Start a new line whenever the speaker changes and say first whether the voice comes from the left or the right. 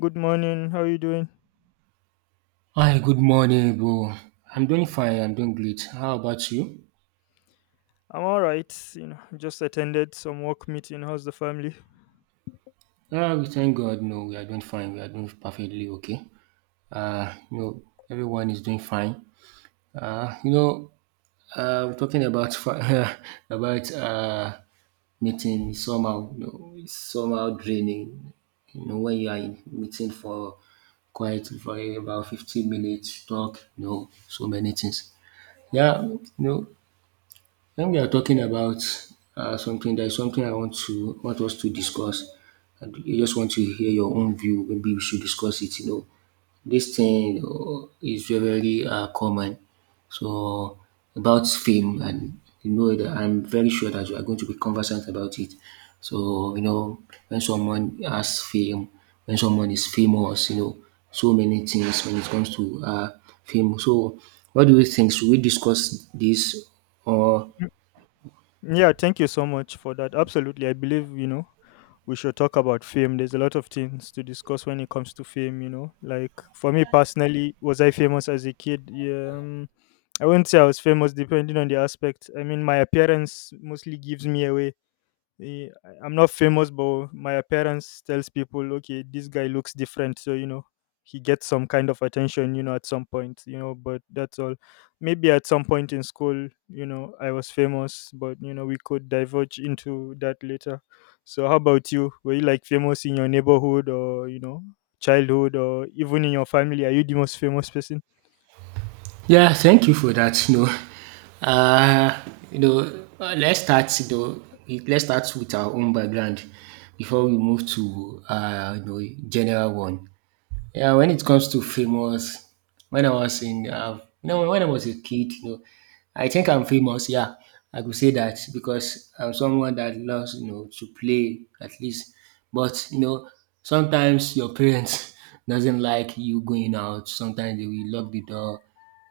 left: Good morning. How are you doing?
right: Hi, good morning, bro. I'm doing fine. I'm doing great. How about you?
left: I'm all right. You know, just attended some work meeting. How's the family?
right: Ah, we thank God. No, we are doing fine. We are doing perfectly okay. Uh, you know, everyone is doing fine. Uh, you know, we're talking about about meeting somehow. You know, it's somehow draining. You know, when you are in meeting for quite for about 15 minutes, talk. You know, so many things. Yeah, you know, when we are talking about something, there is something I want to want us to discuss, and I just want to hear your own view. Maybe we should discuss it. This thing is very very common. So about fame, and you know that I'm very sure that you are going to be conversant about it. So when someone has fame, when someone is famous, so many things when it comes to fame. So what do you think? Should we discuss this, or?
left: Mm, Yeah, thank you so much for that. Absolutely. I believe, you know, we should talk about fame. There's a lot of things to discuss when it comes to fame, you know. Like for me personally, was I famous as a kid? Yeah, I wouldn't say I was famous depending on the aspect. I mean, my appearance mostly gives me away. I'm not famous, but my appearance tells people, okay, this guy looks different. So, you know, he gets some kind of attention, you know, at some point, you know, but that's all. Maybe at some point in school, you know, I was famous, but, you know, we could diverge into that later. So, how about you? Were you like famous in your neighborhood or, you know, childhood or even in your family? Are you the most famous person?
right: Yeah, thank you for that. Uh, you know, let's start you though. Let's start with our own background before we move to general one. Yeah, when it comes to famous, when I was a kid, I think I'm famous. Yeah, I could say that because I'm someone that loves, to play at least. But sometimes your parents doesn't like you going out. Sometimes they will lock the door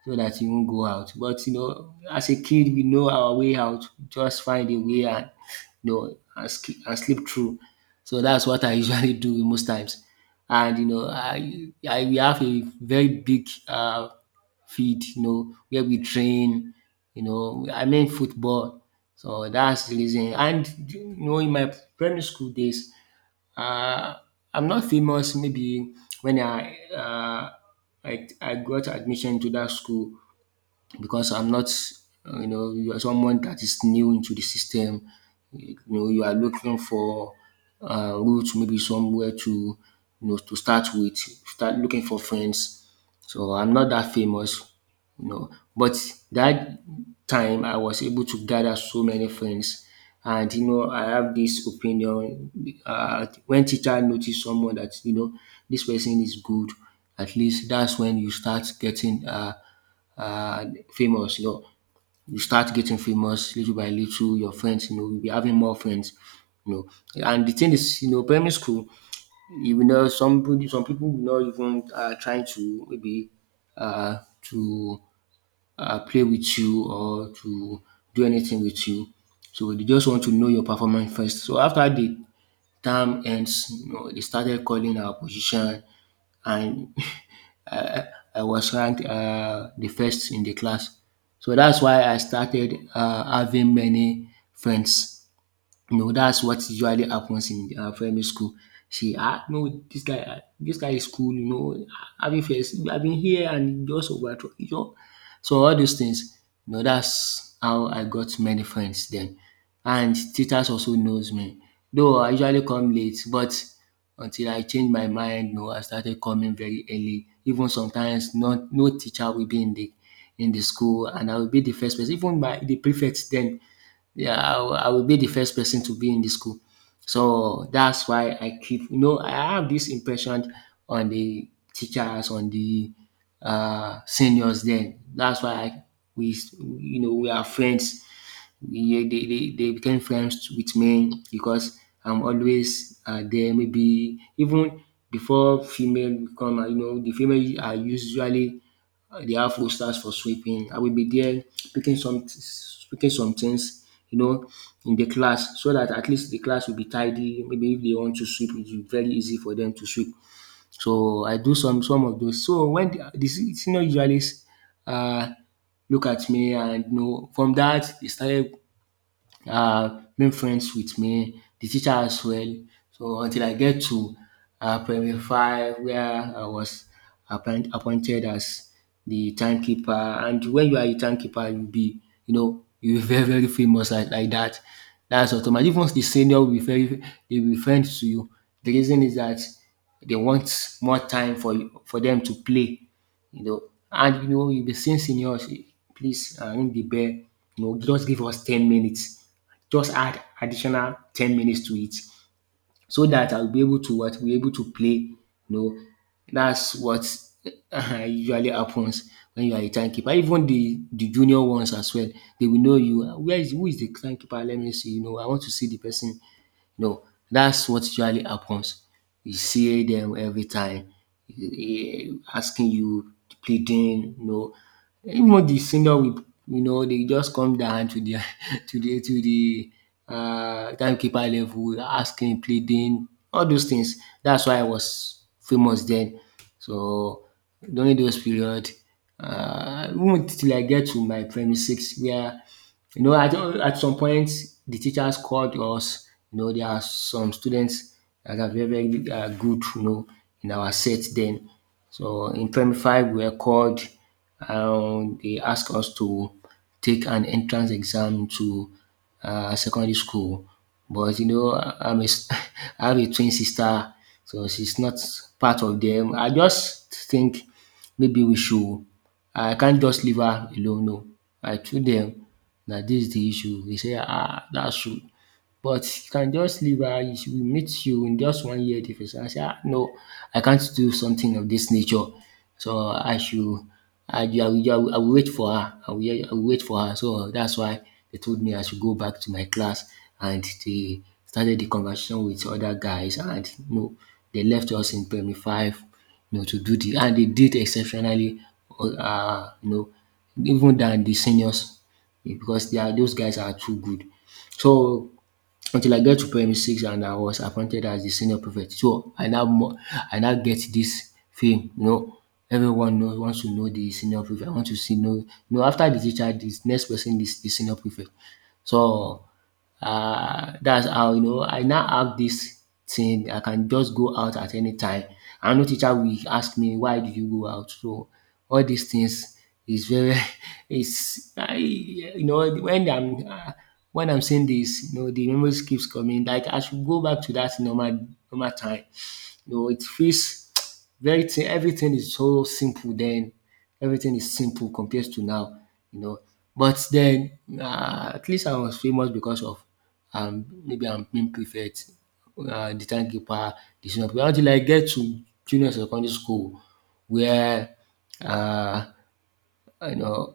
right: so that you won't go out. But as a kid, we know our way out. Just find a way and and sleep through. So that's what I usually do most times. And you know, I we have a very big field, where we train. I mean football. So that's the reason. And in my primary school days, uh, I'm not famous. Maybe when I got admission to that school, because I'm not, you are someone that is new into the system. You are looking for route, maybe somewhere to start with, start looking for friends. So I'm not that famous. But that time I was able to gather so many friends, and I have this opinion. When teacher notice someone that this person is good, at least that's when you start getting uh, famous you know. You start getting famous little by little. Your friends, you'll be having more friends. And the thing is, primary school, you will not, some people will not even try to maybe to play with you or to do anything with you. So they just want to know your performance first. So after the term ends, they started calling our position, and I, I was ranked the first in the class. So that's why I started having many friends. No, that's what usually happens in primary school. She ah no this guy, dis guy is cool, having first I been here and he just over, you know. So all those things, that's how I got many friends then. And teachers also knows me, though I usually come late, but until I change my mind, you know, I started coming very early. Even sometimes not, no teacher will be in the school, and I will be the first person, even by the prefect then. Yeah, I will be the first person to be in the school. So that's why I keep, I have this impression on the teachers, on the seniors then. That's why I, we, you know, we are friends. They became friends with me because I'm always there. Maybe even before female come, the female are usually the afro stands for sweeping. I will be there picking some picking some things, in the class so that at least the class will be tidy. Maybe if they want to sweep, it will be very easy for them to sweep. So I do some of those. So when the senior usually uh, look at me, and from that they started make friends with me, the teacher as well. So until I get to primary five where I was appointed as the timekeeper. And when you are a timekeeper, you be very very famous, like dat. Dats automatic. Even the senior will be very, they will be friends to you. The reason is that they want more time for you for them to play, you know. And you be seeing seniors: "Please, ring the bell, just give us 10 minutes." Just add additional 10 minutes to it so that I'll be able to, what, be able to play. You know, that's what usually happens when you are a timekeeper. Even the junior ones as well, they will know you. Where is who is the timekeeper? Let me see. I want to see the person. No, that's what usually happens. You see them every time, eh, asking you, pleading, you know. Even the senior will, they just come down to the to the timekeeper level, asking, pleading, all those things. That's why I was famous then. So during those period, even till I get to my primary six where, you know, at some point the teachers called us. There are some students that are very very good, you know, in our set then. So in primary five we were called. They asked us to take an entrance exam to secondary school. But, I have a twin sister, so she's not part of them. I just think maybe we should I can't just leave her alone. No, I told dem na dis de issue. Dey say dat shoe, but you can just leave her. "We meet you in just 1 year difference." I say, "Ah no, I can't do something of this nature, so I I, will I will I will wait for her, I will wait for her." So that's why they told me I should go back to my class, and they started the conversation with other guys, and they left us in primary five, to do the. And they did exceptionally, um you know even than the seniors, because they are those guys are too good. So until I get to primary six and I was appointed as the senior prefect. So I now get this fame, you know. Everyone knows wants to know the senior prefect. I want to see, know, no. After the teacher, this next person is the senior prefect. So that's how, you know, I now have this thing. I can just go out at any time, and no teacher will ask me why do you go out. So all these things is very It's I you know when I'm saying this, you know, the memories keeps coming, like I should go back to that normal time, you know. It feels very thin. Everything is so simple then. Everything is simple compared to now. You know, but then, at least I was famous because of, maybe I'm being prefect, the timekeeper, the senior prefect. Until I get to junior secondary school where, uh, you know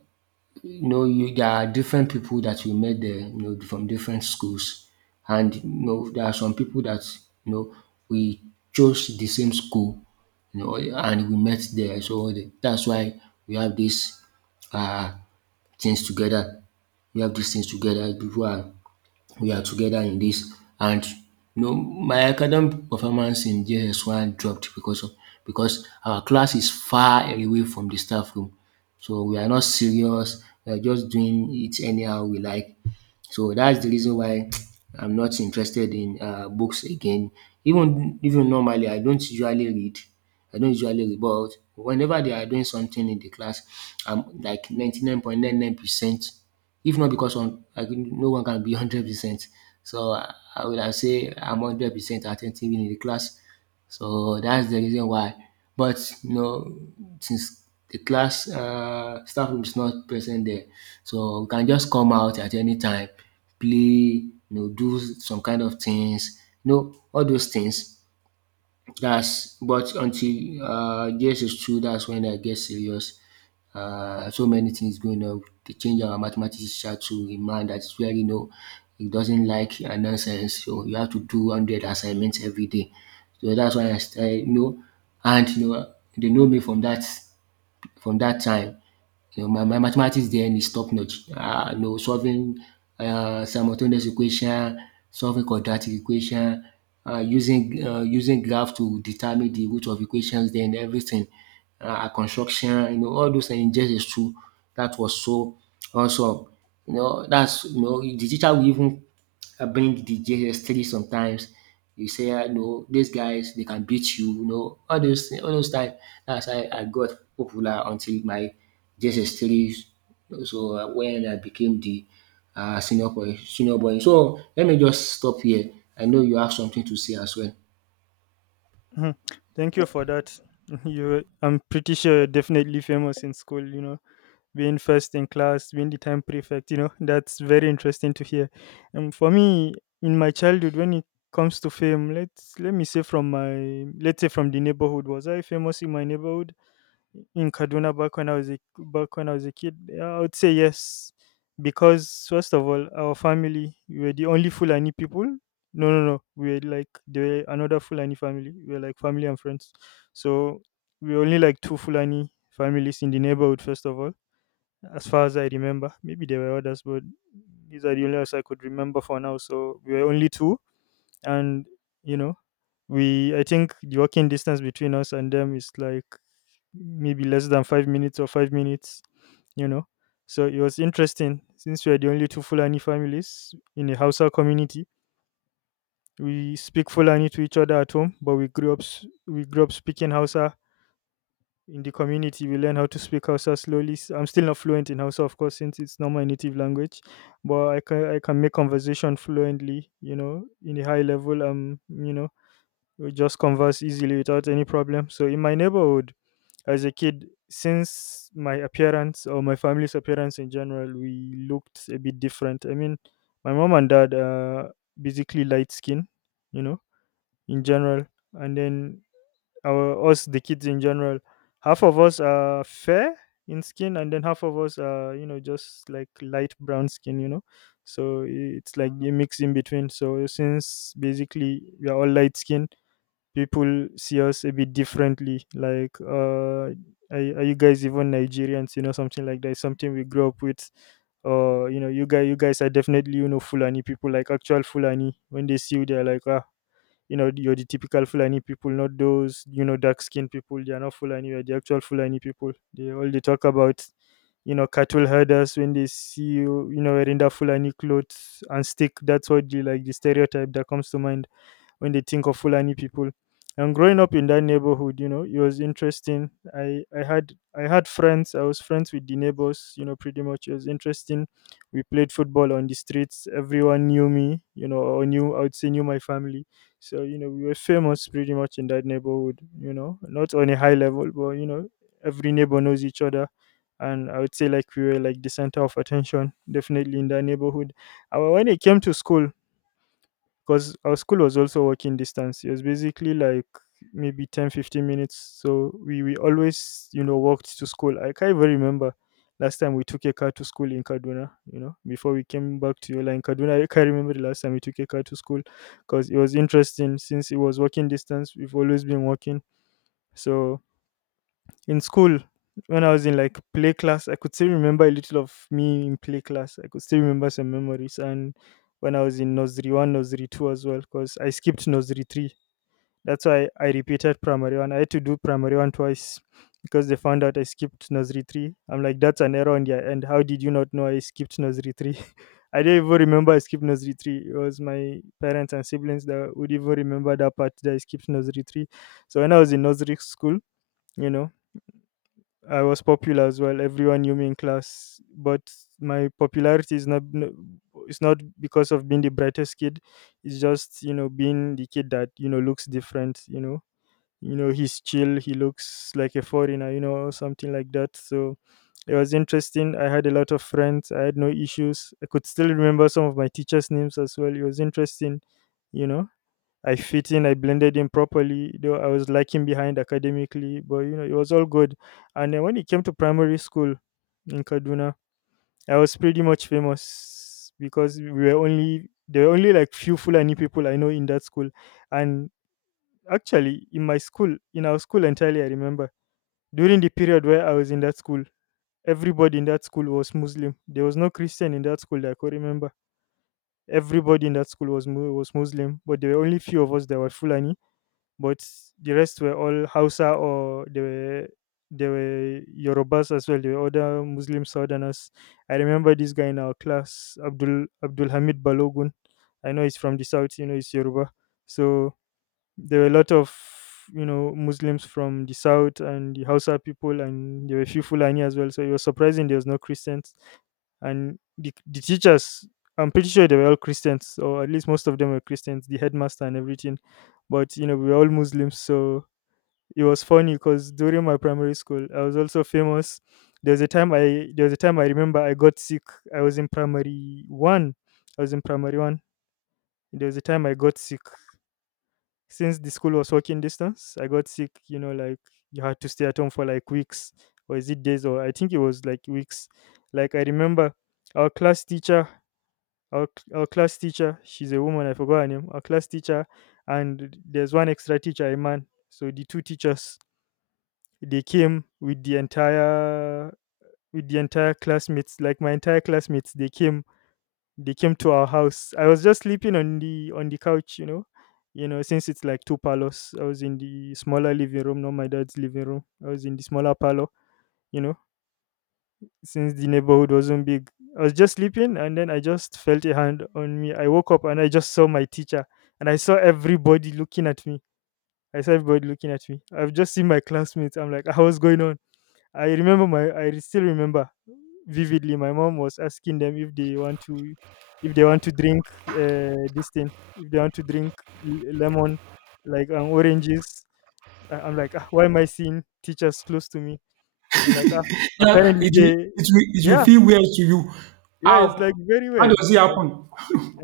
right: you know, you there are different people that you met there, from different schools, and there are some people that you know we chose the same school, and we met there. So that's why we have this uh things together. We have these things together. People are we are together in this. And my academic performance in JS1 dropped because our class is far away from the staff room. So we are not serious, we are just doing it anyhow we like. So that's the reason why I'm not interested in books again. Even normally, I don't usually read. I don't usually read, but whenever they are doing something in the class, I'm like 99.99%. If not because on, no one can be 100%. So I say I'm 100% attentive in the class. So that's the reason why. But you know, since the class staff room is not present there, so you can just come out at any time, play, do some kind of things, all those things. That's but until JS is true, that's when I get serious. So many things going on. They change our mathematics teacher to a man that is very, you know, he doesn't like nonsense. So you have to do 100 assignments every day. So that's why I started, you know, and you know, they know me from that time. You know my mathematics then is top notch. You know solving simultaneous equation, solving quadratic equation, using graph to determine the root of equations then everything. Construction, you know, all those things, just is true. That was so awesome. You know, that's, you know, the teacher will even I bring the JS3 sometimes. You say, ah, no, these guys, they can beat you, you know, all those time. That's how I got popular until my JS3. So when I became the senior boy, senior boy. So let me just stop here. I know you have something to say as well.
left: Mhm. Thank you for that. You, I'm pretty sure you're definitely famous in school. You know, being first in class, being the time prefect. You know, that's very interesting to hear. And for me, in my childhood, when it comes to fame, let's say from the neighborhood. Was I famous in my neighborhood? In Kaduna back when I was a kid? Yeah, I would say yes, because first of all, our family we were the only Fulani people. No, no, no. We were like there were another Fulani family. We were like family and friends. So we were only like two Fulani families in the neighborhood. First of all, as far as I remember, maybe there were others, but these are the only ones I could remember for now. So we were only two, and you know, we I think the walking distance between us and them is like maybe less than 5 minutes or 5 minutes, you know. So it was interesting, since we are the only two Fulani families in a Hausa community, we speak Fulani to each other at home, but we grew up we grew up speaking Hausa in the community. We learn how to speak Hausa slowly. I'm still not fluent in Hausa, of course, since it's not my native language, but I can make conversation fluently, you know, in a high level, you know, we just converse easily without any problem. So in my neighborhood, as a kid, since my appearance or my family's appearance in general, we looked a bit different. I mean, my mom and dad are basically light skin, you know, in general, and then our us the kids in general, half of us are fair in skin, and then half of us are, you know, just like light brown skin, you know. So it's like a mix in between. So since basically we are all light skin, people see us a bit differently. Like, are you guys even Nigerians? You know, something like that. Something we grew up with. You know, you guys are definitely, you know, Fulani people, like actual Fulani. When they see you, they're like, ah, you know, you're the typical Fulani people, not those, you know, dark skinned people. They are not Fulani. You're the actual Fulani people. They all they talk about. You know, cattle herders, when they see you, you know, wearing that Fulani clothes and stick. That's what you like the stereotype that comes to mind when they think of Fulani people. And growing up in that neighborhood, you know, it was interesting. I had friends. I was friends with the neighbors, you know, pretty much. It was interesting. We played football on the streets. Everyone knew me, you know, or knew, I would say, knew my family. So, you know, we were famous pretty much in that neighborhood, you know, not on a high level, but, you know, every neighbor knows each other, and I would say like we were like the center of attention, definitely in that neighborhood. And when it came to school, because our school was also walking distance. It was basically like maybe 10, 15 minutes. So, we always, you know, walked to school. I can't even remember last time we took a car to school in Kaduna, you know, before we came back to Yola. In Kaduna, I can't remember the last time we took a car to school, because it was interesting, since it was walking distance. We've always been walking. So in school, when I was in like play class, I could still remember a little of me in play class. I could still remember some memories. And when I was in nursery one, nursery two as well, because I skipped nursery three. That's why I repeated primary one. I had to do primary one twice because they found out I skipped nursery three. I'm like, that's an error on their end. How did you not know I skipped nursery three? I don't even remember I skipped nursery three. It was my parents and siblings that would even remember that part that I skipped nursery three. So when I was in nursery school, you know, I was popular as well. Everyone knew me in class, but my popularity is not no- it's not because of being the brightest kid. It's just, you know, being the kid that, you know, looks different. You know, you know, he's chill. He looks like a foreigner. You know, or something like that. So it was interesting. I had a lot of friends. I had no issues. I could still remember some of my teachers' names as well. It was interesting. You know. I fit in, I blended in properly, though I was lacking behind academically, but, you know, it was all good. And then when it came to primary school in Kaduna, I was pretty much famous because we were only there were only like few Fulani people I know in that school. And actually in my school, in our school entirely I remember, during the period where I was in that school, everybody in that school was Muslim. There was no Christian in that school that I could remember. Everybody in that school was was Muslim, but there were only few of us that were Fulani, but the rest were all Hausa, or they were, they were Yorubas as well. They were other Muslim Southerners. I remember this guy in our class, Abdul Hamid Balogun. I know he's from the south. You know, he's Yoruba. So there were a lot of, you know, Muslims from the south and the Hausa people, and there were a few Fulani as well. So it was surprising there was no Christians, and the teachers. I'm pretty sure they were all Christians, or at least most of them were Christians, the headmaster and everything. But, you know, we were all Muslims, so it was funny because during my primary school, I was also famous. There was a time I remember I got sick. I was in primary one. I was in primary one. There was a time I got sick. Since the school was walking distance, I got sick, you know, like you had to stay at home for like weeks, or is it days, or I think it was like weeks. Like I remember our class teacher, our, our class teacher, she's a woman, I forgot her name, our class teacher, and there's one extra teacher, a man. So the two teachers, they came with the entire classmates, like my entire classmates, they came to our house. I was just sleeping on the couch, you know, since it's like two parlors. I was in the smaller living room, not my dad's living room. I was in the smaller parlor, you know, since the neighborhood wasn't big. I was just sleeping, and then I just felt a hand on me. I woke up and I just saw my teacher, and I saw everybody looking at me. I've just seen my classmates. I'm like, "Ah, what's going on? I still remember vividly my mom was asking them if they want to, if they want to drink this thing, if they want to drink lemon, like oranges. I'm like, ah, why am I seeing teachers close to me? I'm like, ah, apparently
right: It
left: they— Yeah.
right: you.
left: Yeah, it's
right: How,
left: like very
right: how do,
left: weird.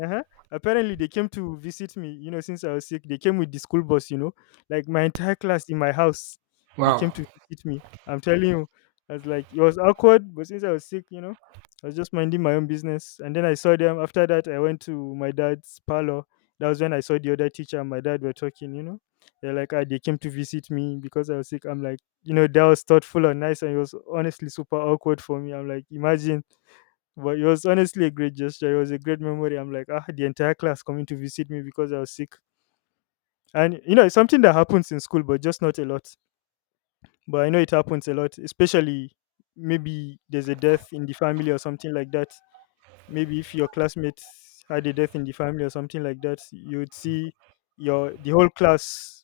left: Uh-huh. Apparently, they came to visit me, you know, since I was sick. They came with the school bus, you know, like my entire class in my house. They
right: wow.
left: came to visit me. I'm telling you, I was like, it was awkward, but since I was sick, you know, I was just minding my own business. And then I saw them. After that, I went to my dad's parlor. That was when I saw the other teacher and my dad were talking, you know. They're like, ah, they came to visit me because I was sick. I'm like, you know, that was thoughtful and nice. And it was honestly super awkward for me. I'm like, imagine. But it was honestly a great gesture. It was a great memory. I'm like, ah, the entire class coming to visit me because I was sick. And you know, it's something that happens in school, but just not a lot. But I know it happens a lot, especially maybe there's a death in the family or something like that. Maybe if your classmates had a death in the family or something like that, you would see your the whole class,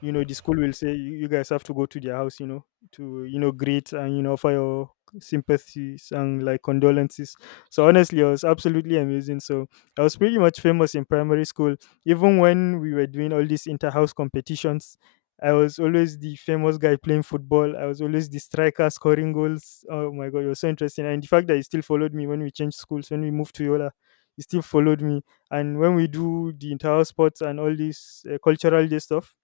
left: you know, the school will say you guys have to go to their house, you know, to, you know, greet and, you know, offer your sympathies and like condolences. So honestly, I was absolutely amazing. So I was pretty much famous in primary school. Even when we were doing all these inter-house competitions, I was always the famous guy playing football. I was always the striker scoring goals. Oh my god, it was so interesting. And the fact that he still followed me when we changed schools, when we moved to Yola, he still followed me. And when we do the inter-house sports and all this cultural day stuff,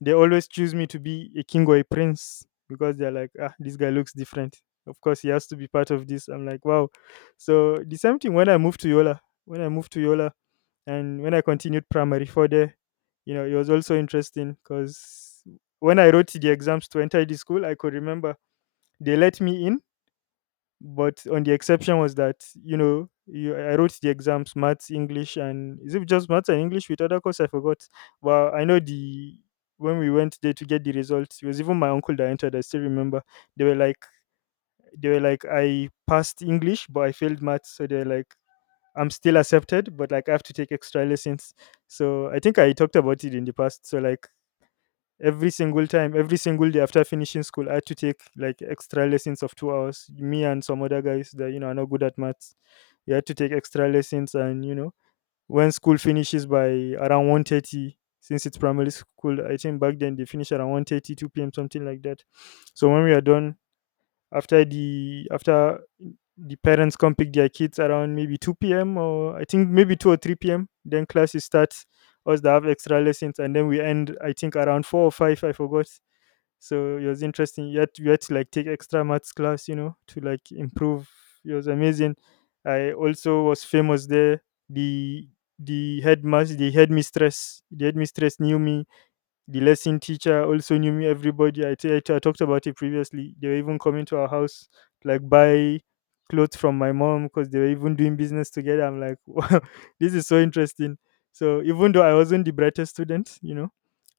left: they always choose me to be a king or a prince because they're like, ah, this guy looks different. Of course, he has to be part of this. I'm like, wow. So the same thing when I moved to Yola. When I moved to Yola, and when I continued primary four there, you know, it was also interesting because when I wrote the exams to enter the school, I could remember they let me in, but on the exception was that, you know, I wrote the exams, maths, English, and is it just maths and English with other course? I forgot. Well, I know the when we went there to get the results, it was even my uncle that entered. I still remember they were like they were like I passed English but I failed maths. So they're like, I'm still accepted, but like I have to take extra lessons. So I think I talked about it in the past. So like every single time, every single day after finishing school, I had to take like extra lessons of 2 hours, me and some other guys that, you know, are not good at maths. We had to take extra lessons, and you know, when school finishes by around 1:30, since it's primary school, I think back then they finish around 1:30, 2 p.m., something like that. So when we are done, after the parents come pick their kids around maybe 2 p.m. or I think maybe 2 or 3 p.m., then classes start us that have extra lessons, and then we end I think around four or five. I forgot. So it was interesting. You had to like take extra maths class, you know, to like improve. It was amazing. I also was famous there. The the headmaster, the headmistress knew me, the lesson teacher also knew me, everybody. I talked about it previously. They were even coming to our house, like buy clothes from my mom because they were even doing business together. I'm like, wow, this is so interesting. So even though I wasn't the brightest student, you know,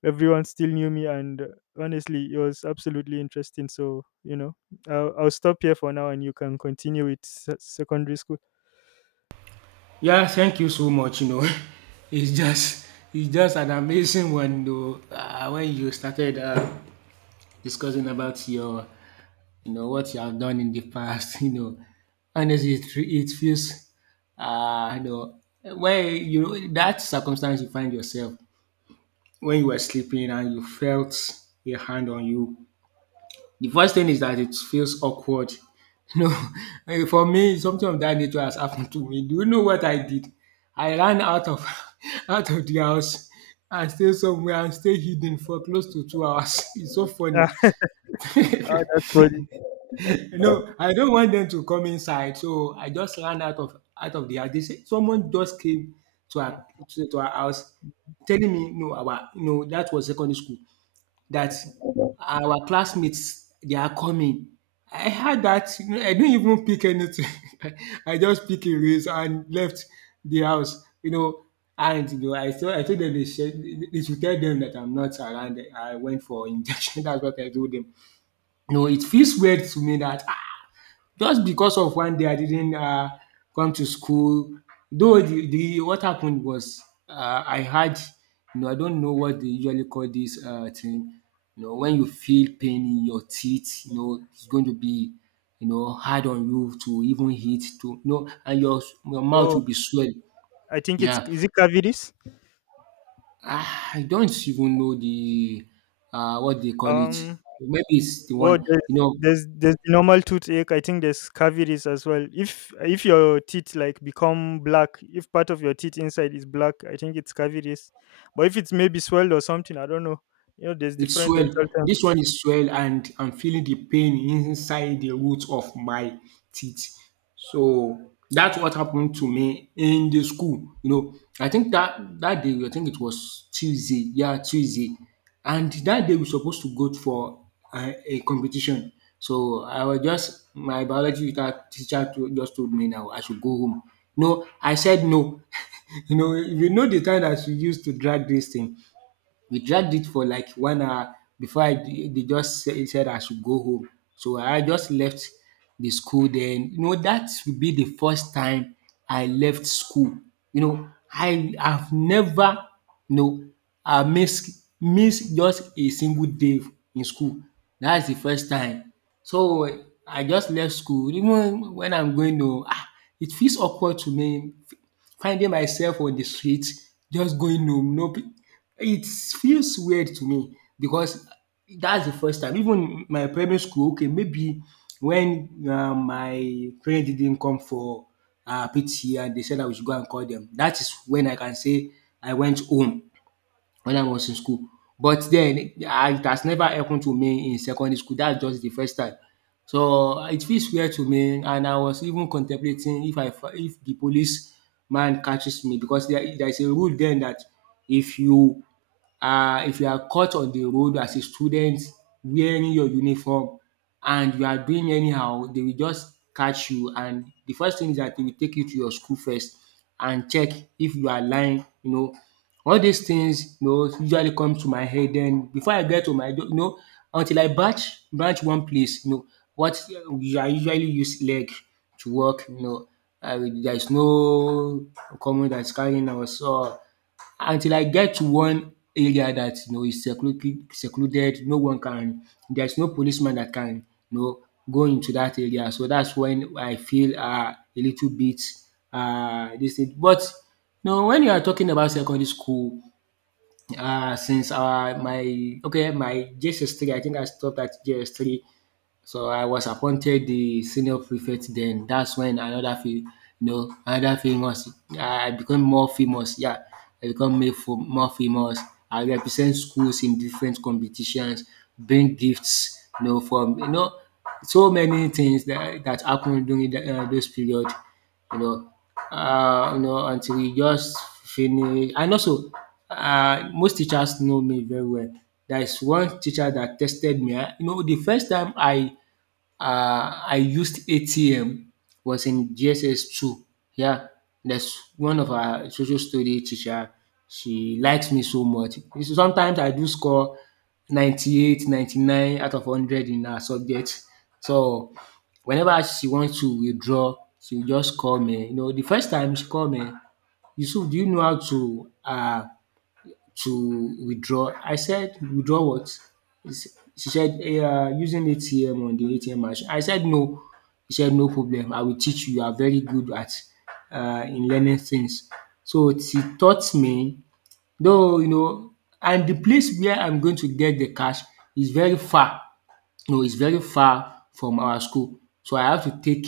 left: everyone still knew me, and honestly, it was absolutely interesting. So you know, I'll stop here for now, and you can continue with secondary school.
right: Yeah, thank you so much. You know, it's just it's just an amazing one though. When you started discussing about your, you know, what you have done in the past. You know, honestly, it, it feels, you know, when you that circumstance you find yourself when you were sleeping and you felt a hand on you. The first thing is that it feels awkward. You know, eh, for me, something of that nature has happened to me. Do you know what I did? I ran out of out of the house and stayed somewhere and stayed hidden for close to 2 hours. It's so funny.
left: Oh, that's funny.
right: No, I don't want them to come inside, so I just ran out of the house. They said someone just came
left: Mm.
right: to our house telling me no our no that was secondary school that our classmates they are coming. I had that, you know, I didn't even pick anything. I just pick a race and left the house, you know. And you know, I told them they should tell them that I'm not around. I went for injection. That's what I told them. No, it feels weird to me that ah, just because of one day I didn't come to school though the what happened was I had, you know, I don't know what they usually call this thing, you know, when you feel pain in your teeth, you know, it's going to be, you know, hard on you to even eat, to, you know, and your mouth
left: Oh,
right: will be swell.
left: I think it's
right: Yeah,
left: is it cavities?
right: ah, I don't even know the what they call it.
left: Um,
right: Maybe it's the one
left: Well, there's
right: you know.
left: there's there's the normal toothache. I think there's cavities as well. If your teeth like become black, if part of your teeth inside is black, I think it's cavities. But if it's maybe swelled or something, I don't know. You know, there's
right: It's
left: different
right: swell.
left: dental
right: This
left: terms.
right: one is swell, and I'm feeling the pain inside the root of my teeth. So that's what happened to me in the school. You know, I think that that day, I think it was Tuesday. Yeah, Tuesday. And that day we supposed to go for a competition. So I was just my biology teacher teacher to, just told me now I should go home. No, I said no. You know, you know the time that she used to drag this thing. We dragged it for like 1 hour before I they just said I should go home. So I just left the school then. You know, that would be the first time I left school. You know, I have never, you know, I miss just a single day in school. That's the first time. So I just left school. Even when I'm going to, ah, it feels awkward to me finding myself on the street just going home. No, it feels weird to me because that's the first time. Even my primary school, okay, maybe when my parents didn't come for PT and they said I we should go and call them, that is when I can say I went home when I was in school. But then I, it has never happened to me in secondary school. That's just the first time. So it feels weird to me, and I was even contemplating if I if the police man catches me because there is a rule then that if you if you are caught on the road as a student wearing your uniform and you are doing anyhow, they will just catch you and the first thing is that they will take you to your school first and check if you are lying, you know. All these things, you know, usually come to my head then before I get to my you know until I batch branch one place, you know, what I usually use leg to work, you know, there is no common that is carrying us or until I get to one area that you know is secluded no one can there's no policeman that can, you know, go into that area, so that's when I feel a little bit this thing. But you know, when you are talking about secondary school, since my okay my J S three, I think I stopped at JS three, so I was appointed the senior prefect then. That's when another fa, you know, another famous I become more famous. Yeah, I more famous. I represent schools in different competitions, bring gifts, you know, from, you know, so many things that that happened during the, those period, you know, you know, until we just finish. And also, most teachers know me very well. There is one teacher that tested me. I- You know, the first time I used ATM was in GSS two. Yeah, that's one of our social study teacher. She likes me so much. You see, sometimes I do score 98, 99 out of 100 in her subject. So whenever she wants to withdraw, she will just call me. You know, the first time she called me, Yusuf, do you know how to withdraw. I said, "Withdraw what?" He s- She said, "Yeah, using ATM on the ATM machine." I said, "No." She said, "No problem. I will teach you. You are very good at in learning things." So she taught me, though you know and the place where I'm going to get the cash is very far. No, it's very far from our school, so I have to take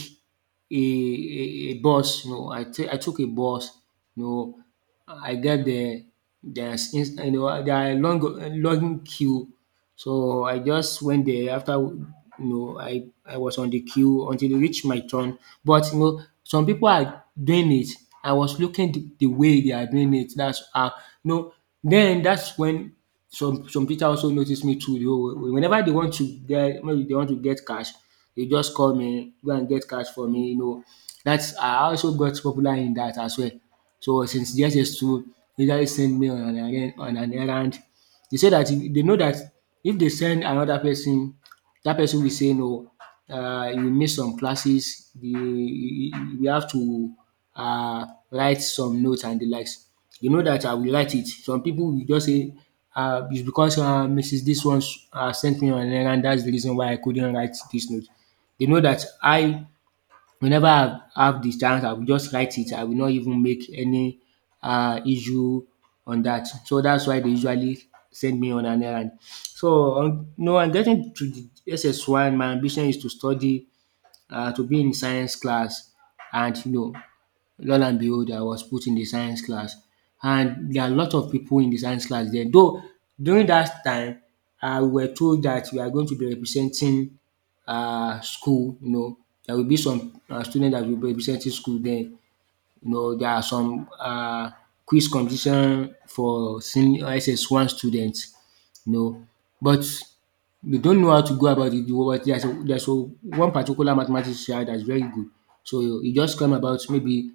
right: a a a bus. You know, I take I took a bus. You know, I get there. There's you know there are long queue, so I just went there after, you know, I was on the queue until it reached my turn. But you know some people are doing it. I was looking the way they are doing it. That's no. Then that's when some people also noticed me too. You know, whenever they want to get maybe they want to get cash, they just call me go and get cash for me. You know, that's I also got popular in that as well. So since yes is true, they just send me on an errand they said dat they know that if they send another person, that person will say no. You miss some classes, you we have to uh write some notes and the likes. You know that I will write it. Some people will just say it's because Mrs dis one sent me on an errand that's the reason why I couldn't write this note. They know that I whenever I have the chance, I will just write it. I will not even make any issue on that. So that's why they usually send me on an errand. So, no, am getting to the SS1, my ambition is to study to be in science class, and you know lo and behold I was put in the science class, and there are a lot of people in the science class there, though during that time we were told that we are going to be representing school, you know, there will be some students that will be representing school there. You know, there are some quiz competition for senior SS1 students, you know, but they don't know how to go about it but there's a one particular mathematics child that's very good. So it just come about maybe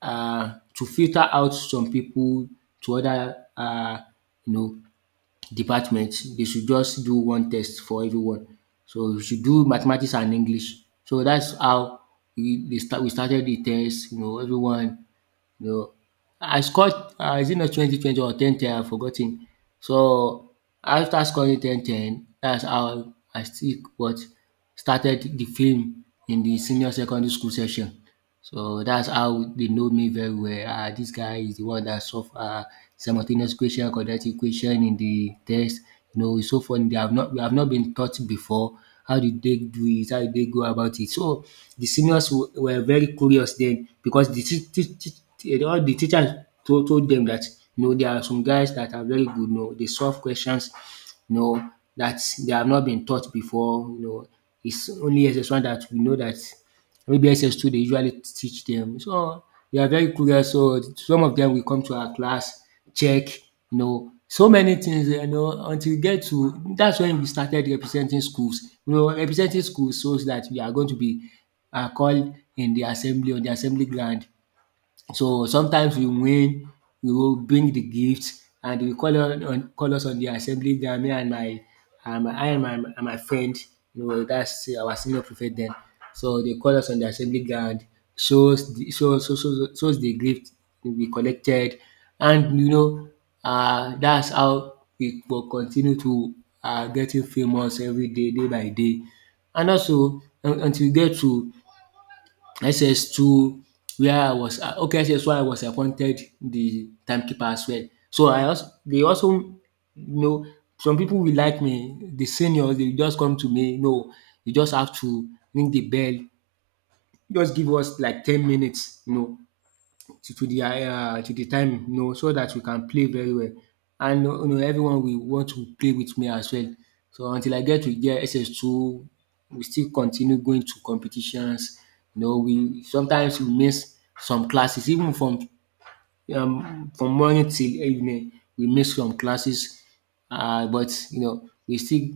right: to filter out some people to other you know departments. They should just do one test for everyone. So you should do mathematics and English. So that's how we they start. We started the test. You know, everyone, no, I scored, is it not 2020 or 10/10? I've forgotten. So after scoring 10/10, that's how I still what started the film in the senior secondary school section. So that's how they know me very well. Ah, this guy is the one that solve simultaneous equation, quadratic equation in the test. You know, it's so funny. They have not we have not been taught before. How did they do it? How did they go about it? So the seniors were very curious then, because the teach, teach, teach, eh, all the teachers told them that, you know, there are some guys that are very good. You know, they solve questions. You know, that they have not been taught before. You know, it's only SS1 that we know that, maybe SS2 they usually teach them. So they are very curious, so some of them will come to our class check, so many things, you know until we get to that's when we started representing schools. You know, representing schools shows that we are going to be called in the assembly, on the assembly ground. So sometimes we win, we will bring the gift, and they will call us on the assembly ground, me and my friend, you know, that's our senior prefect then. So they call us on the assembly ground, shows the gift we collected, and, you know, that's how we will continue to, getting famous every day, day by day. And also until we get to SS2, where I was, okay, SS1 I was appointed the timekeeper as well. So, I also they also you know some people will like me. The seniors, they just come to me, “No, you just have to ring the bell, just give us like 10 minutes,” you know, to the time, you know, so that we can play very well. And you know, everyone will want to play with me as well. So until I get to get SS2, we still continue going to competitions. You know, we sometimes we miss some classes, even from morning till evening, we miss some classes, but you know we still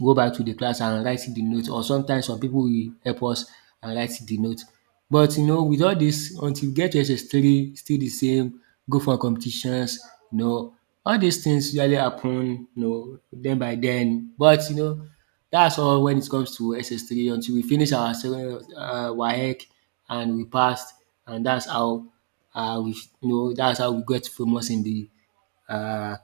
right: go back to the class and write the note, or sometimes some people will help us and write the note. But you know, with all this, until you get to SS3, still the same, go for competitions, you know, all these things usually happen, you know, den by then. But you know, that's all. When it comes to SS3, until we finish our WAEC and we passed, and that's how, Uh, we we got famous in the uh,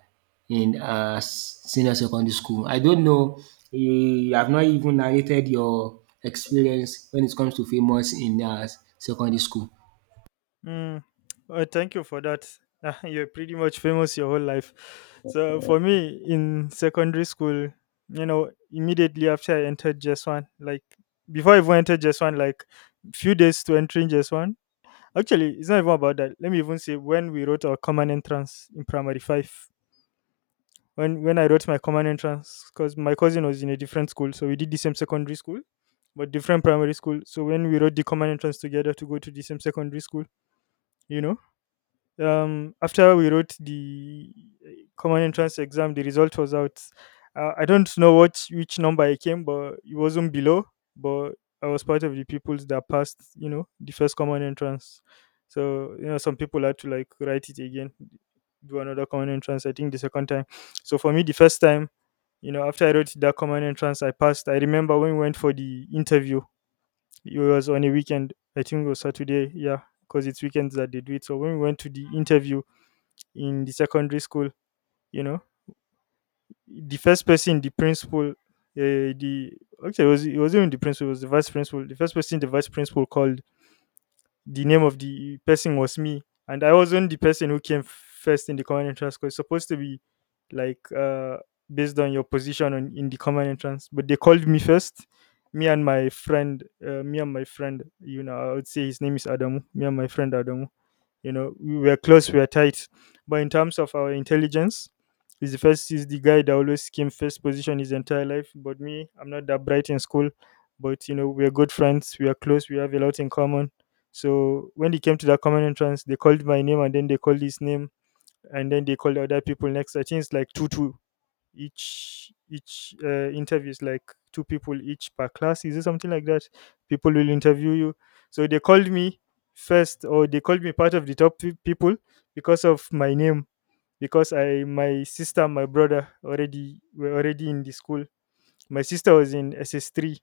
right: senior secondary school. I don't know, you have not even narrated your experience when it comes to famous in secondary school.
left: Mm. Well, thank you for that. You're pretty much famous your whole life. So for me, in secondary school, you know, immediately after I entered JS One, like before I even entered JS One, like few days to entering JS One. Actually, it's not even about that. Let me even say when we wrote our common entrance in primary five. When I wrote my common entrance, because my cousin was in a different school, so we did the same secondary school, but different primary school. So when we wrote the common entrance together to go to the same secondary school, you know, after we wrote the uh, common entrance exam, the result was out. Uh, I don't know what which number I came, but it wasn't below. But I was part of the people that passed, you know, the first common entrance. So you know, some people had to like write it again, do another common entrance I think the second time. So for me the first time, you know, after I wrote that common entrance I passed. I remember when we went for the interview, it was on a weekend, I think it was Saturday, yeah, because it's weekends that they do it. So when we went to the interview in the secondary school, you know, the first person, the principal, the actually it wasn't even the principal, it was the vice principal. The first person the vice principal called the name of the person was me, and I wasn't the person who came first in the common entrance because it's supposed to be like based on your position in the common entrance, but they called me first. Me and my friend, you know, I would say his name is Adamu. Me and my friend Adamu, you know, we were close, we were tight. But in terms of our intelligence, he's the first, he's the guy that always came first position his entire life. But me, I'm not that bright in school. But, you know, we're good friends, we are close, we have a lot in common. So when they came to that common entrance, they called my name and then they called his name and then they called other people next. I think it's like 2 2 each interview is like two people each per class, is it something like that? People will interview you. So they called me first, or they called me part of the top people because of my name, because I my sister and my brother already were already in the school. My sister was in SS3,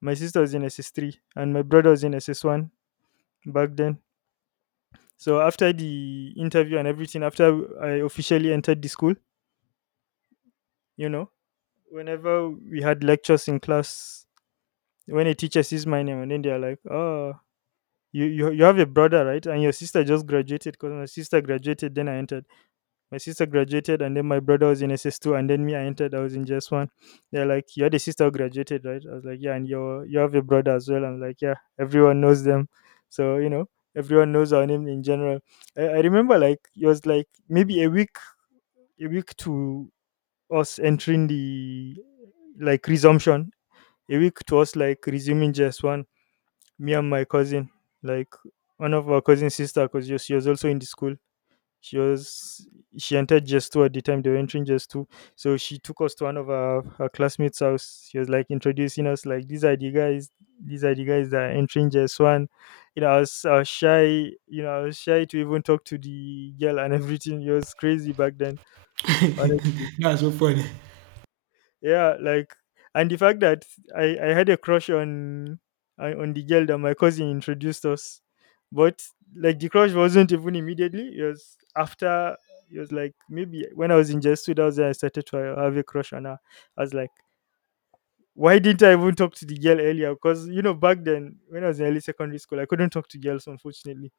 left: and my brother was in SS1 back then. So after the interview and everything, after I officially entered the school, you know, whenever we had lectures in class, when a teacher sees my name and then they're like, "Oh, you have a brother, right?" And your sister just graduated, because my sister graduated, then I entered. My sister graduated, and then my brother was in SS two, and then me, I entered. I was in JS one. They're like, you had a sister who graduated, right? I was like, yeah, and you have a brother as well. I'm like, yeah, everyone knows them, so you know. Everyone knows our name in general. I remember like it was like maybe a week to us entering the like resumption, a week to us like resuming JS one, me and my cousin, like one of our cousin sister, because she was also in the school. She was she entered just two at the time, they were entering just two, so she took us to one of her classmates' house. She was like introducing us, like these are the guys that are entering just one. You know, I was shy, you know, I was shy to even talk to the girl and everything. It was crazy back then. Honestly,
right: That's so funny.
left: yeah, like, and the fact that I had a crush on the girl that my cousin introduced us, but like the crush wasn't even immediately. It was after. It was like maybe when I was in just 2,000, I started to have a crush on her. I was like, why didn't I even talk to the girl earlier? Because you know back then when I was in early secondary school, I couldn't talk to girls. Unfortunately,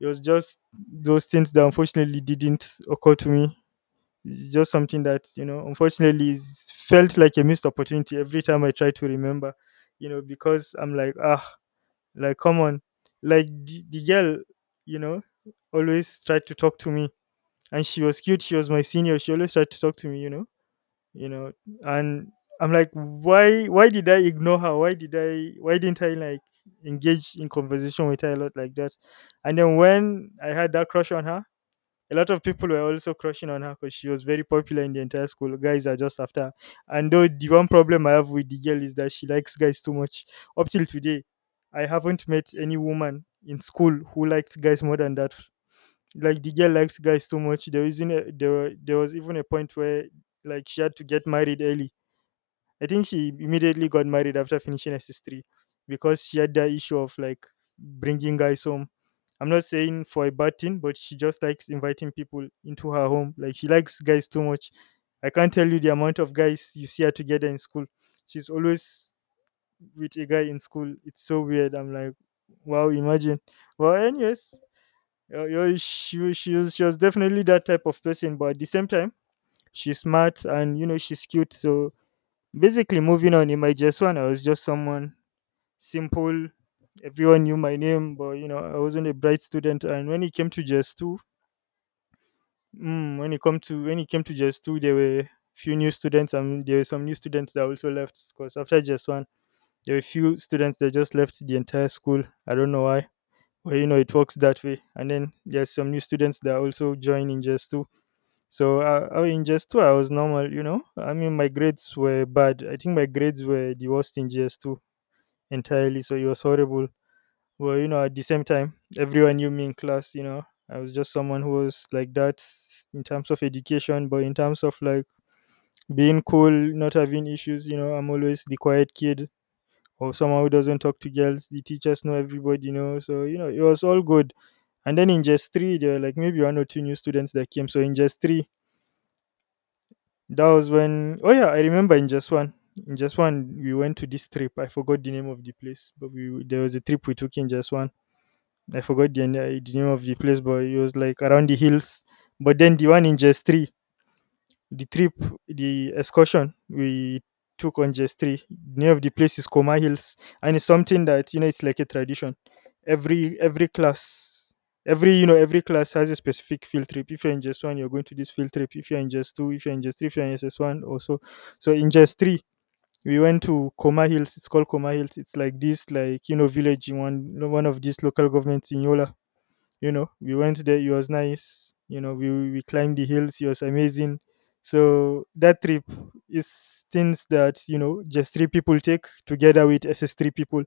left: it was just those things that unfortunately didn't occur to me. It's just something that, unfortunately is felt like a missed opportunity every time I try to remember, because I'm like, ah, like, come on. Like, the girl, you know, always tried to talk to me. And she was cute. She was my senior. She always tried to talk to me, you know, and I'm like, why did I ignore her? Why didn't I like engage in conversation with her a lot like that? And then when I had that crush on her, a lot of people were also crushing on her because she was very popular in the entire school. Guys are just after her. And though the one problem I have with the girl is that she likes guys too much. Up till today, I haven't met any woman in school who liked guys more than that. Like the girl likes guys too much. There isn't a, there were, there was even a point where like she had to get married early. I think she immediately got married after finishing SS3 because she had that issue of like bringing guys home. I'm not saying for a bad thing, but she just likes inviting people into her home. Like she likes guys too much. I can't tell you the amount of guys you see her together in school. She's always with a guy in school. It's so weird. I'm like, wow, imagine. Well, anyways, yeah, she was definitely that type of person, but at the same time, she's smart and you know she's cute. So basically, moving on in my JS1, I was just someone simple. Everyone knew my name, but you know, I wasn't a bright student. And when it came to JS2, mm, when it come to when it came to JS2, there were few new students, and there were some new students that also left because after JS1, there were few students that just left the entire school. I don't know why. Well, you know, it works that way. And then there's some new students that also join in JS2. So in GS2, I was normal, you know. I mean, my grades were bad. I think my grades were the worst in GS2 entirely. So it was horrible. But you know, at the same time, everyone knew me in class. You know, I was just someone who was like that in terms of education, but in terms of like being cool, not having issues. You know, I'm always the quiet kid or someone who doesn't talk to girls. The teachers know everybody. You know, so you know it was all good. And then in just three, there were like maybe one or two new students that came. So in just three, that was when. Oh yeah, I remember in just one. In just one, we went to this trip. I forgot the name of the place, but we there was a trip we took in just one. I forgot the, the name of the place, but it was like around the hills. But then the one in Jess 3, the trip, the excursion we took on Jess 3, the name of the place is Coma Hills. And it's something that, you know, it's like a tradition. Every class, every class has a specific field trip. If you're in Jess 1, you're going to this field trip. If you're in Jess 2, if you're in Jess 3, if you're in SS1 or so. So in Jess 3, we went to Coma Hills. It's called Coma Hills. It's like this, like, you know, village in one of these local governments in Yola. You know, we went there, it was nice, you know, we climbed the hills, it was amazing. So that trip is things that, you know, just three people take together with SS3 people.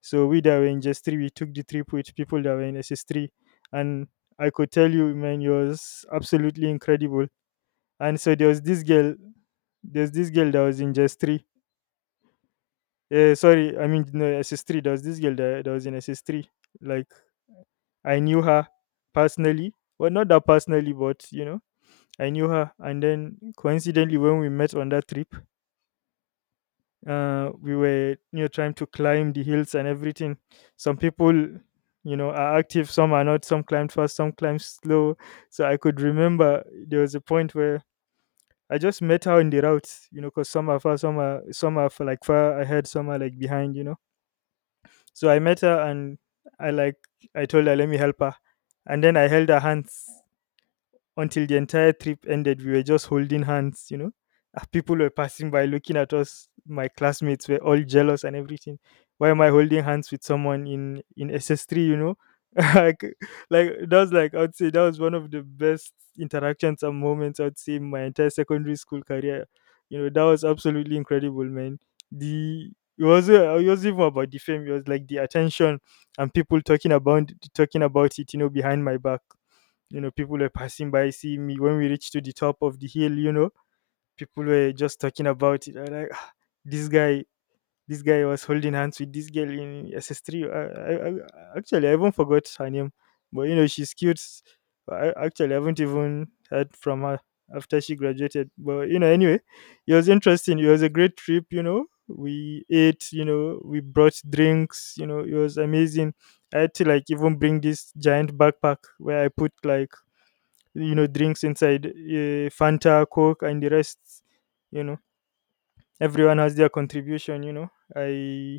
left: So we that were in just three, we took the trip with people that were in SS3. And I could tell you, man, it was absolutely incredible. And so there was this girl, there's this girl that was in just three sorry I mean no SS3, there was this girl that was in SS3. Like, I knew her personally. Well, not that personally, but you know, I knew her. And then coincidentally, when we met on that trip, we were, you know, trying to climb the hills and everything. Some people, you know, are active. Some are not. Some climbed fast. Some climbed slow. So I could remember there was a point where I just met her on the route. You know, because some are far, some are for like far ahead, some are like behind. You know. So I met her and I like I told her let me help her, and then I held her hands until the entire trip ended. We were just holding hands, you know. Ah, people were passing by looking at us. My classmates were all jealous and everything. Why am I holding hands with someone in SS3, you know? like, like that was like, I'd say that was one of the best interactions and moments I'd say in my entire secondary school career. You know, that was absolutely incredible, man. The it was even about the fame, it was like the attention and people talking about it, you know, behind my back. You know, people were passing by, see me when we reached to the top of the hill, you know, people were just talking about it. I like, "Ah, this guy this guy was holding hands with this girl in S S 3." Actually, I even forgot her name, but you know she's cute. Actually, haven't even heard from her after she graduated, but you know anyway, it was interesting, it was a great trip. You know, we ate, you know, we brought drinks, you know, it was amazing. I had to like even bring this giant backpack where I put like, you know, drinks inside, Fanta, Coke and the rest, you know. Everyone has their contribution, you know. i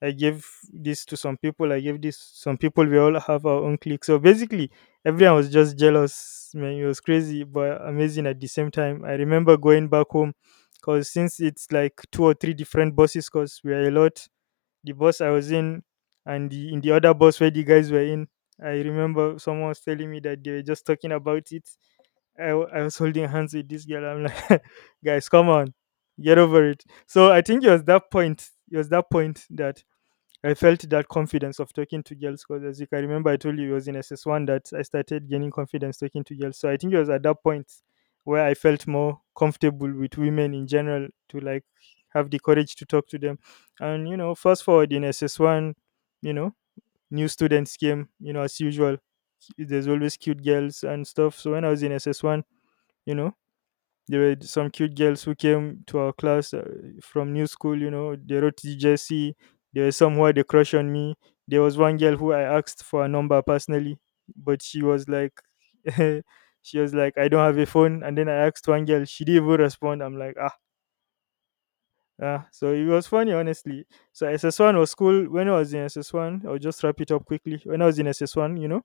left: i gave this to some people I gave this to some people. We all have our own clique. So basically, everyone was just jealous, man, it was crazy but amazing at the same time. I remember going back home. Because since it's like two or three different buses because we are a lot, the bus I was in and the in the other bus where the guys were in, I remember someone was telling me that they were just talking about it. I was holding hands with this girl. I'm like, guys, come on, get over it. So I think it was that point. It was that point that I felt that confidence of talking to girls. Because as you can remember, I told you it was in SS1 that I started gaining confidence talking to girls. So I think it was at that point where I felt more comfortable with women in general to like have the courage to talk to them. And you know, fast forward in SS1, you know, new students came. You know, as usual, there's always cute girls and stuff. So when I was in SS1, you know, there were some cute girls who came to our class from new school. You know, they wrote to Jesse. There were some who had a crush on me. There was one girl who I asked for a number personally, but she was like, she was like, I don't have a phone. And then I asked one girl, she didn't even respond. I'm like, ah, ah, so it was funny honestly. So SS1 was cool. When I was in SS1, I'll just wrap it up quickly. When I was in SS1, you know,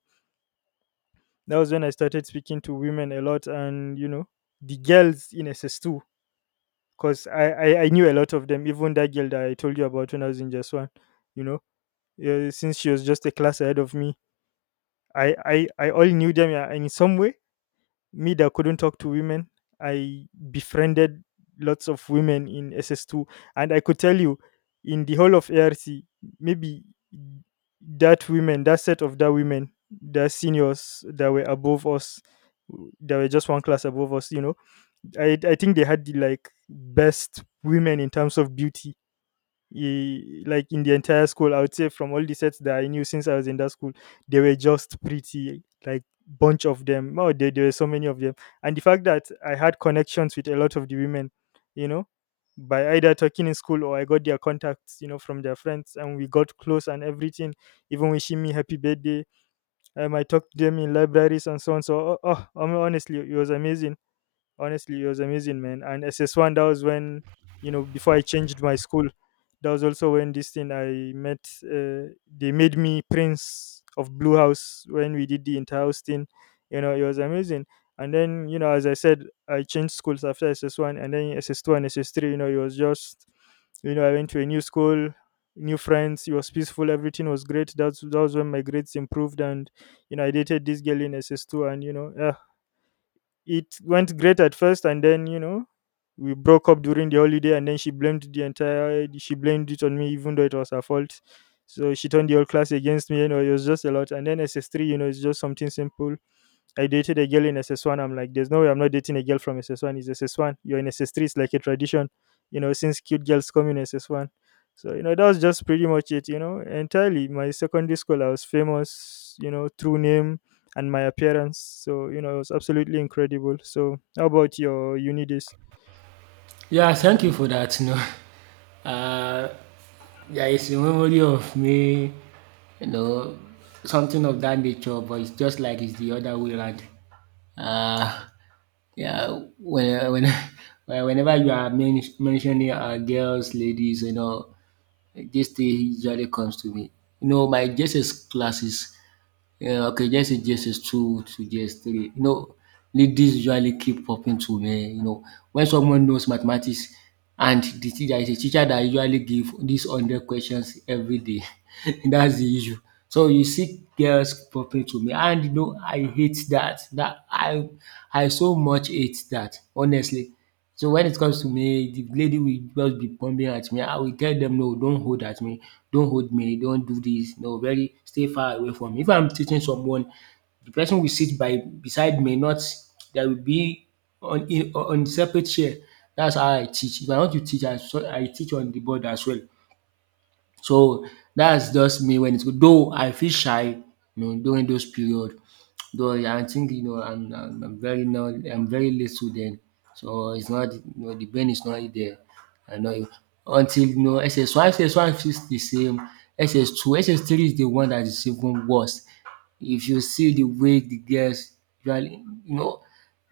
left: that was when I started speaking to women a lot. And you know, the girls in SS2, because I knew a lot of them. Even that girl that I told you about when I was in just one, you know, yeah, since she was just a class ahead of me, I all knew them. Yeah, and in some way, me that couldn't talk to women, I befriended lots of women in SS two, and I could tell you, in the whole of ARC, maybe that women, that set of that women, the seniors that were above us, that were just one class above us, you know, I think they had the like best women in terms of beauty. Like in the entire school, I would say from all the sets that I knew since I was in that school, they were just pretty, like bunch of them. Oh, there were so many of them, and the fact that I had connections with a lot of the women, you know, by either talking in school or I got their contacts, you know, from their friends, and we got close and everything. Even wishing me happy birthday, I talked to them in libraries and so on. So, honestly, it was amazing. Honestly, it was amazing, man. And SS1, that was when, you know, before I changed my school, that was also when this thing I met, they made me Prince of Blue House when we did the inter-house thing. You know, it was amazing. And then, you know, as I said, I changed schools after SS1, and then SS2 and SS3, you know, it was just, you know, I went to a new school, new friends. It was peaceful. Everything was great. That was when my grades improved, and you know, I dated this girl in SS two, and you know, yeah, it went great at first, and then, you know, we broke up during the holiday, and then she blamed the entire. She blamed it on me, even though it was her fault. So she turned the whole class against me. You know, it was just a lot. And then S S 3, you know, it's just something simple. I dated a girl in SS1. I'm like, there's no way I'm not dating a girl from SS1. It's SS1. You're in SS3. It's like a tradition, you know, since cute girls come in SS1. So, you know, that was just pretty much it, you know, entirely. My secondary school, I was famous, you know, through name and my appearance. So, you know, it was absolutely incredible. So, how about your uni days?
right: Yeah, thank you for that. You know, uh, there is a memory of me, you know, something of that nature, but it's just like it's the other way around. Uh, yeah, whenever you are mentioning girls, ladies, you know, like, this JC usually comes to me. You know, my JSS classes, okay, JSS 2 to JSS 3, you know, ladies usually keep popping to me. You know, when someone knows mathematics, and the teacher is a teacher that usually give these 100 questions every day, that's the issue. So you see girls popping to me, and, you know, I hate that. That I so much hate that, honestly. So when it comes to me, the lady will just be pumping at me. I will tell them, no, don't hold at me, don't hold me, don't do this. No, very, stay far away from me. If I'm teaching someone, the person will sit by beside me, not, there will be on separate chair. That's how I teach. If I want to teach, I teach on the board as well. So that's just me when it's good. Though I feel shy, you know, during those period. Though I think, you know, I'm very not I'm very little then, so it's not, you know, the brain is not really there. I know, until you know, SS1 feels the same. SS2, SS3 is the one that is even worse. If you see the way the girls usually, you know,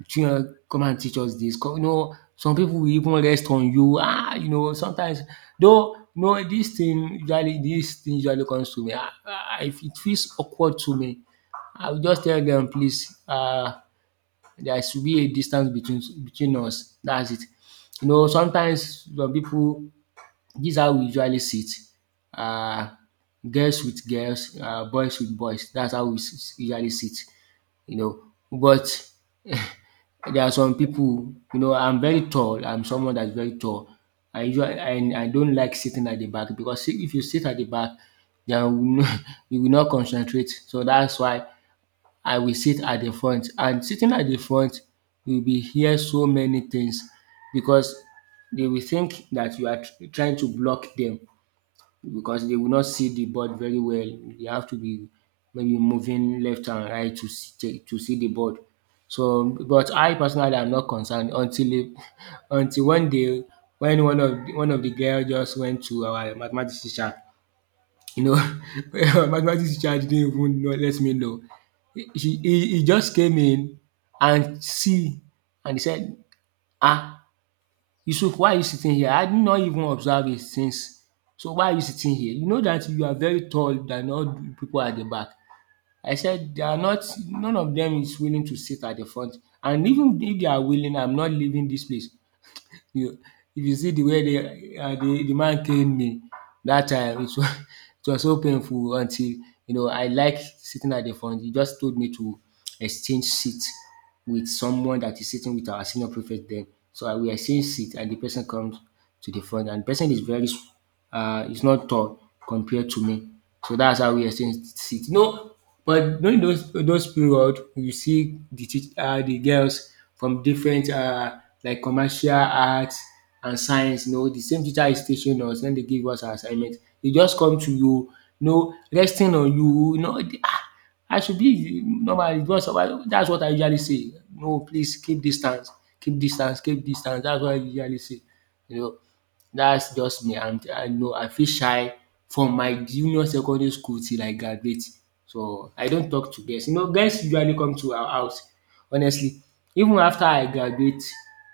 right: children come and teach us dis. You know, some people will even rest on you. Ah, you know, sometimes, though, you know, dis thing usually this thing usually comes to me. If it feels awkward to me, I will just tell them, please, there should be a distance between us. That's it. You know, sometimes some pipu dis how we usually sit. It um Girls with girls, boys with boys. That's how we usually sit, you know. But there are some people, you know, I'm very tall. I'm someone that's very tall. I usually and I don't like sitting at the back, because see, if you sit at the back, then you will not, you will not concentrate. So that's why I will sit at the front. And sitting at the front, you'll be hear so many things, because they will think that you are trying to block them, because they will not see the board very well. They have to be maybe moving left and right to see the board. So, but I personally am not concerned until it, until one day, when one of the girl just went to our mathematics teacher. You know, our mathematics teacher didn't even know, let me know. He just came in and see, and he said, ah, “Yusuf, why are you sitting here? I did not even observe it since? So why are you sitting here? You know that you are very tall than all the people at the back.” I said, “They are not, none of them is willing to sit at the front. And even if they are willing, I'm not leaving this place.” You if you see the way the de man cane me that time, it was, it was so painful, until you know, I like sitting at the front. He just told me to exchange seat with someone that is sitting with our senior prefect then. So I will exchange seat, and the person comes to the front, and de person is very he's not tall compared to me. So that's how we exchanged seat. No, but during those period, you see the girls from different like commercial arts and science. You know, the same teacher is teaching us when they give us our assignment. They just come to you, you know, resting on you. You know, I should be normally. That's what I usually say. No, please, keep distance, keep distance, keep distance. That's what I usually say. You know, that's just me, and I know I feel shy from my junior secondary school till I graduate. So I don't talk to girls. You know, girls usually come to our house. Honestly, even after I graduate,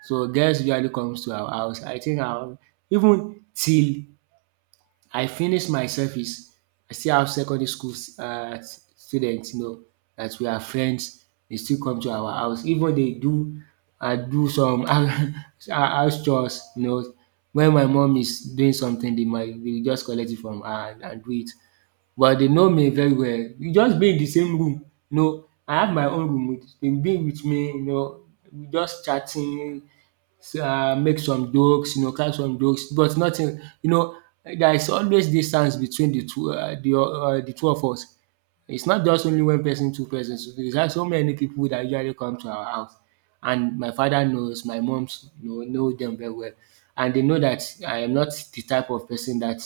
right: so girls usually comes to our house. I think I, even till I finished my service, I still have secondary school uh, students, you know, that we are friends. They still come to our house. Even they do some house chores, you know. When my mom is doing something, they will just collect it from her, and, do it. Well, they know me very well. We just be in the same room, you know, I have my own room with dem being with me, you know, we just chatting, make some jokes, you know, crack some jokes, but nothing, you know, there is always distance between the two of us. It's not just only one person, two persons. There's are so many people that usually come to our house, and my father knows, my mom's know them very well, and they know that I am not the type of person that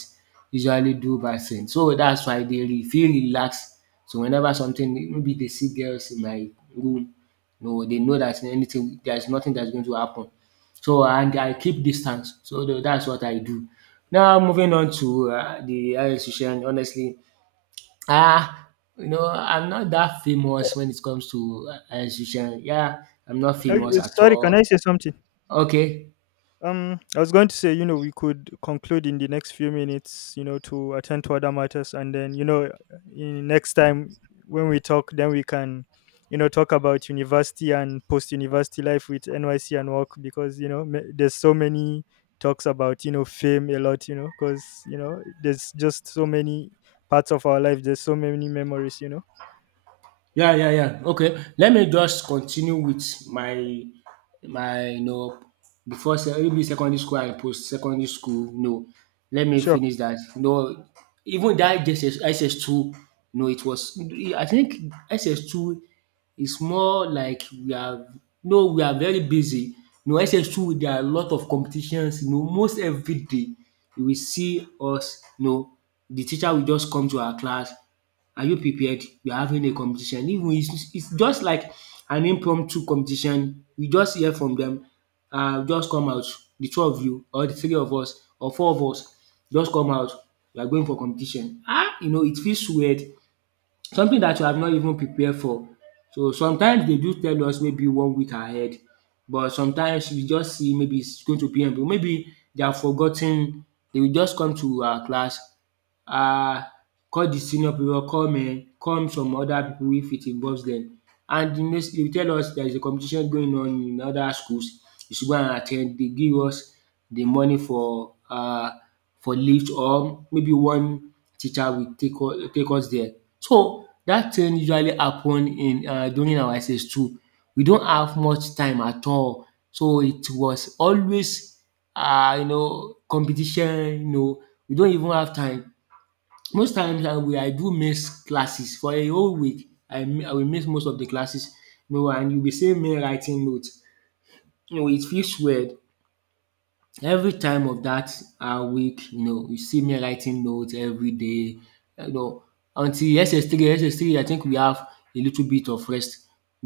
right: usually do bad things. So that's why they feel relaxed. So whenever something, maybe they see girls in my room, no, they know that anything, there's nothing that's going to happen. So, and I keep distance. So that's what I do. Now moving on to the health situation, honestly, ah, you know, I'm not that famous when it comes to yeah, I'm not
left: Okay,
right: famous at
left: sorry, can I
right: all.
left: say something?
right: Okay,
left: I was going to say, you know, we could conclude in the next few minutes, you know, to attend to other matters, and then, you know, in next time when we talk, then we can, you know, talk about university and post-university life with NYC and work, because you know ma- there's so many talks about, you know, fame a lot, you know, because you know there's just so many parts of our life. There's so many memories, you know.
right: yeah, yeah, yeah. Okay, let me just continue with my before maybe secondary school and post secondary school. No, let me
left: Sure.
right: finish that. No, even that SS two. No, it was. I think SS two is more like we are. No, we are very busy. No, SS two there are a lot of competitions. You know, most every day you will see us. No, the teacher will just come to our class, are you prepared? We are having a competition. Even it's just like an impromptu competition. We just hear from them, just come out, the two of you or the three of us or four of us, just come out, we are going for competition. Ah! You know, it feels weird. Something that you have not even prepared for. So sometimes they do tell us maybe one week ahead, but sometimes we just see maybe it's going to be maybe they have forgotten. They will just come to our class, um call the senior people, come come some other people wey fit involve dem, and de next dey tell us there is a competition going on in other schools, you should go. And at ten d dey give us the money for lift, or maybe one teacher will take us there. So dat thing usually happen in during our SS2. We don't have much time at all, so it was always, you know, competition, you know. We don't even have time, most times I do miss classes for a whole week. I will miss most of the classes, no. And you'll be seeing me writing notes. You know, it feels weird. Every time of that week, you know, you see me writing notes every day, you know, until SS3, SS3, I think we have a little bit of rest,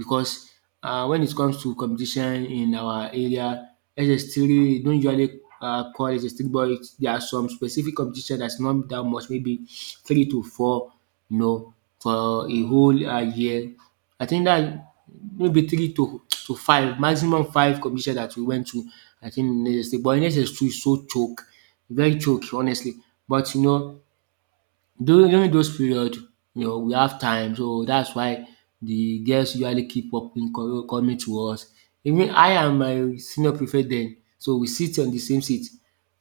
right: because when it comes to competition in our area, SS3 don't usually, call SS3, but it's, there are some specific competition that's not that much, maybe three to four, you know, for a whole year. I think that maybe three to five, maximum five competition that we went to, I think, in Lagos State. But in SS two, e so choke, e very choke, honestly. But you know, during those period, you know, we have time, so that's why the girls usually keep popping, coming to us. Even I and my senior prefect then, so we sit on the same seat.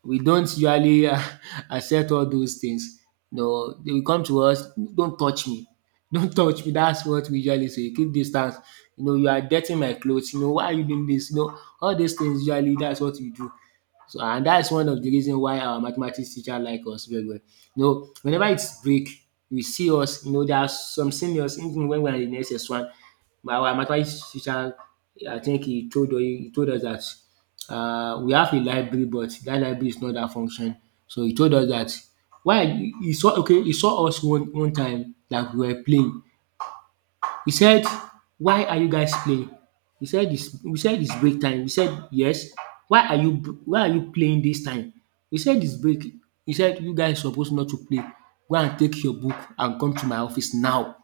right: We don't usually accept all those things. No, they will come to us, “don't touch me, don't touch me.” That's what we usually say. “Keep distance, you know you are dirtying my clothes. You know, why are you doing this?” You know, all these things usually. That's what we do. So and that's one of the reason why our mathematics teacher like us very well. You know, whenever it's break, we see us, you know, there are some seniors, even when we are in SS1, my our mathematics teacher, I think he told us that, we have a library, but that library is not that function. So he told us that, why he saw, okay, he saw us one time that we were playing. We said, why are you guys playing? We said it's break time. We said, yes. Why are you, why are you playing this time? We said it's break. He said, you guys supposed not to play. Go and take your book and come to my office now.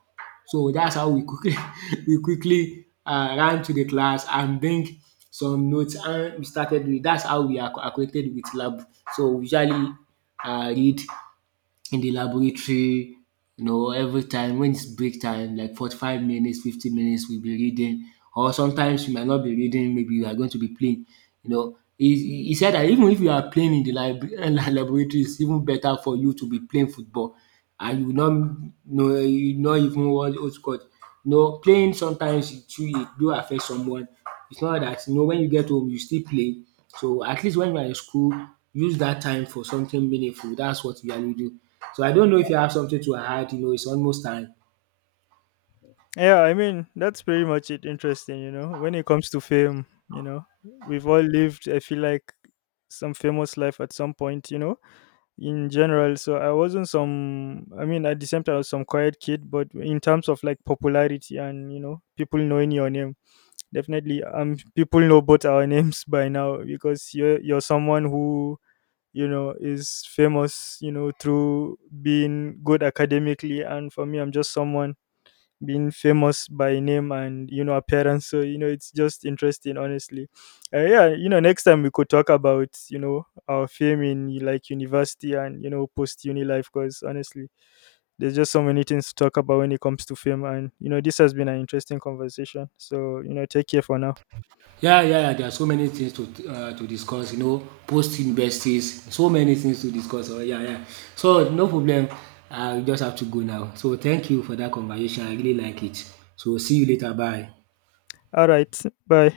right: So that's how we quickly we quickly ran to the class and bring some notes and we started with, that's how we are acquainted with lab. So we usually read in the laboratory, you know, every time when it's break time, like 45 minutes, 50 minutes, we'll be reading. Or sometimes we might not be reading, maybe we are going to be playing. You know, he said that even if you are playing in the library, laboratory, it's even better for you to be playing football. And you will not know, you not even what what's called. You know, playing sometimes it, too, it do affect someone. It's not dat, you know, wen you get home you still play. So at least wen you are in school, use dat time for something meaningful. Dats what you usually do. So I don't know if you have something to add, you know, it's almost time.
left: Yeah, I mean, that's pretty much it. Interesting, you know, when it comes to fame, you know, we've all lived, I feel like, some famous life at some point, you know, in general. So I wasn't some, I mean, at the same time, I was some quiet kid, but in terms of like popularity and, you know, people knowing your name, definitely, people know both our names by now because you're someone who, you know, is famous, you know, through being good academically. And for me, I'm just someone being famous by name and, you know, appearance. So you know it's just interesting, honestly. Yeah, you know next time we could talk about, you know, our fame in like university and, you know, post uni life, because honestly there's just so many things to talk about when it comes to fame, and you know this has been an interesting conversation. So you know take care for now.
right: Yeah, yeah, yeah, there are so many things to discuss, you know, post universities, so many things to discuss, yeah, yeah. So no problem, I just have to go now. So thank you for dat conversation, I really like it. So see you later, bye.
left: All right, bye.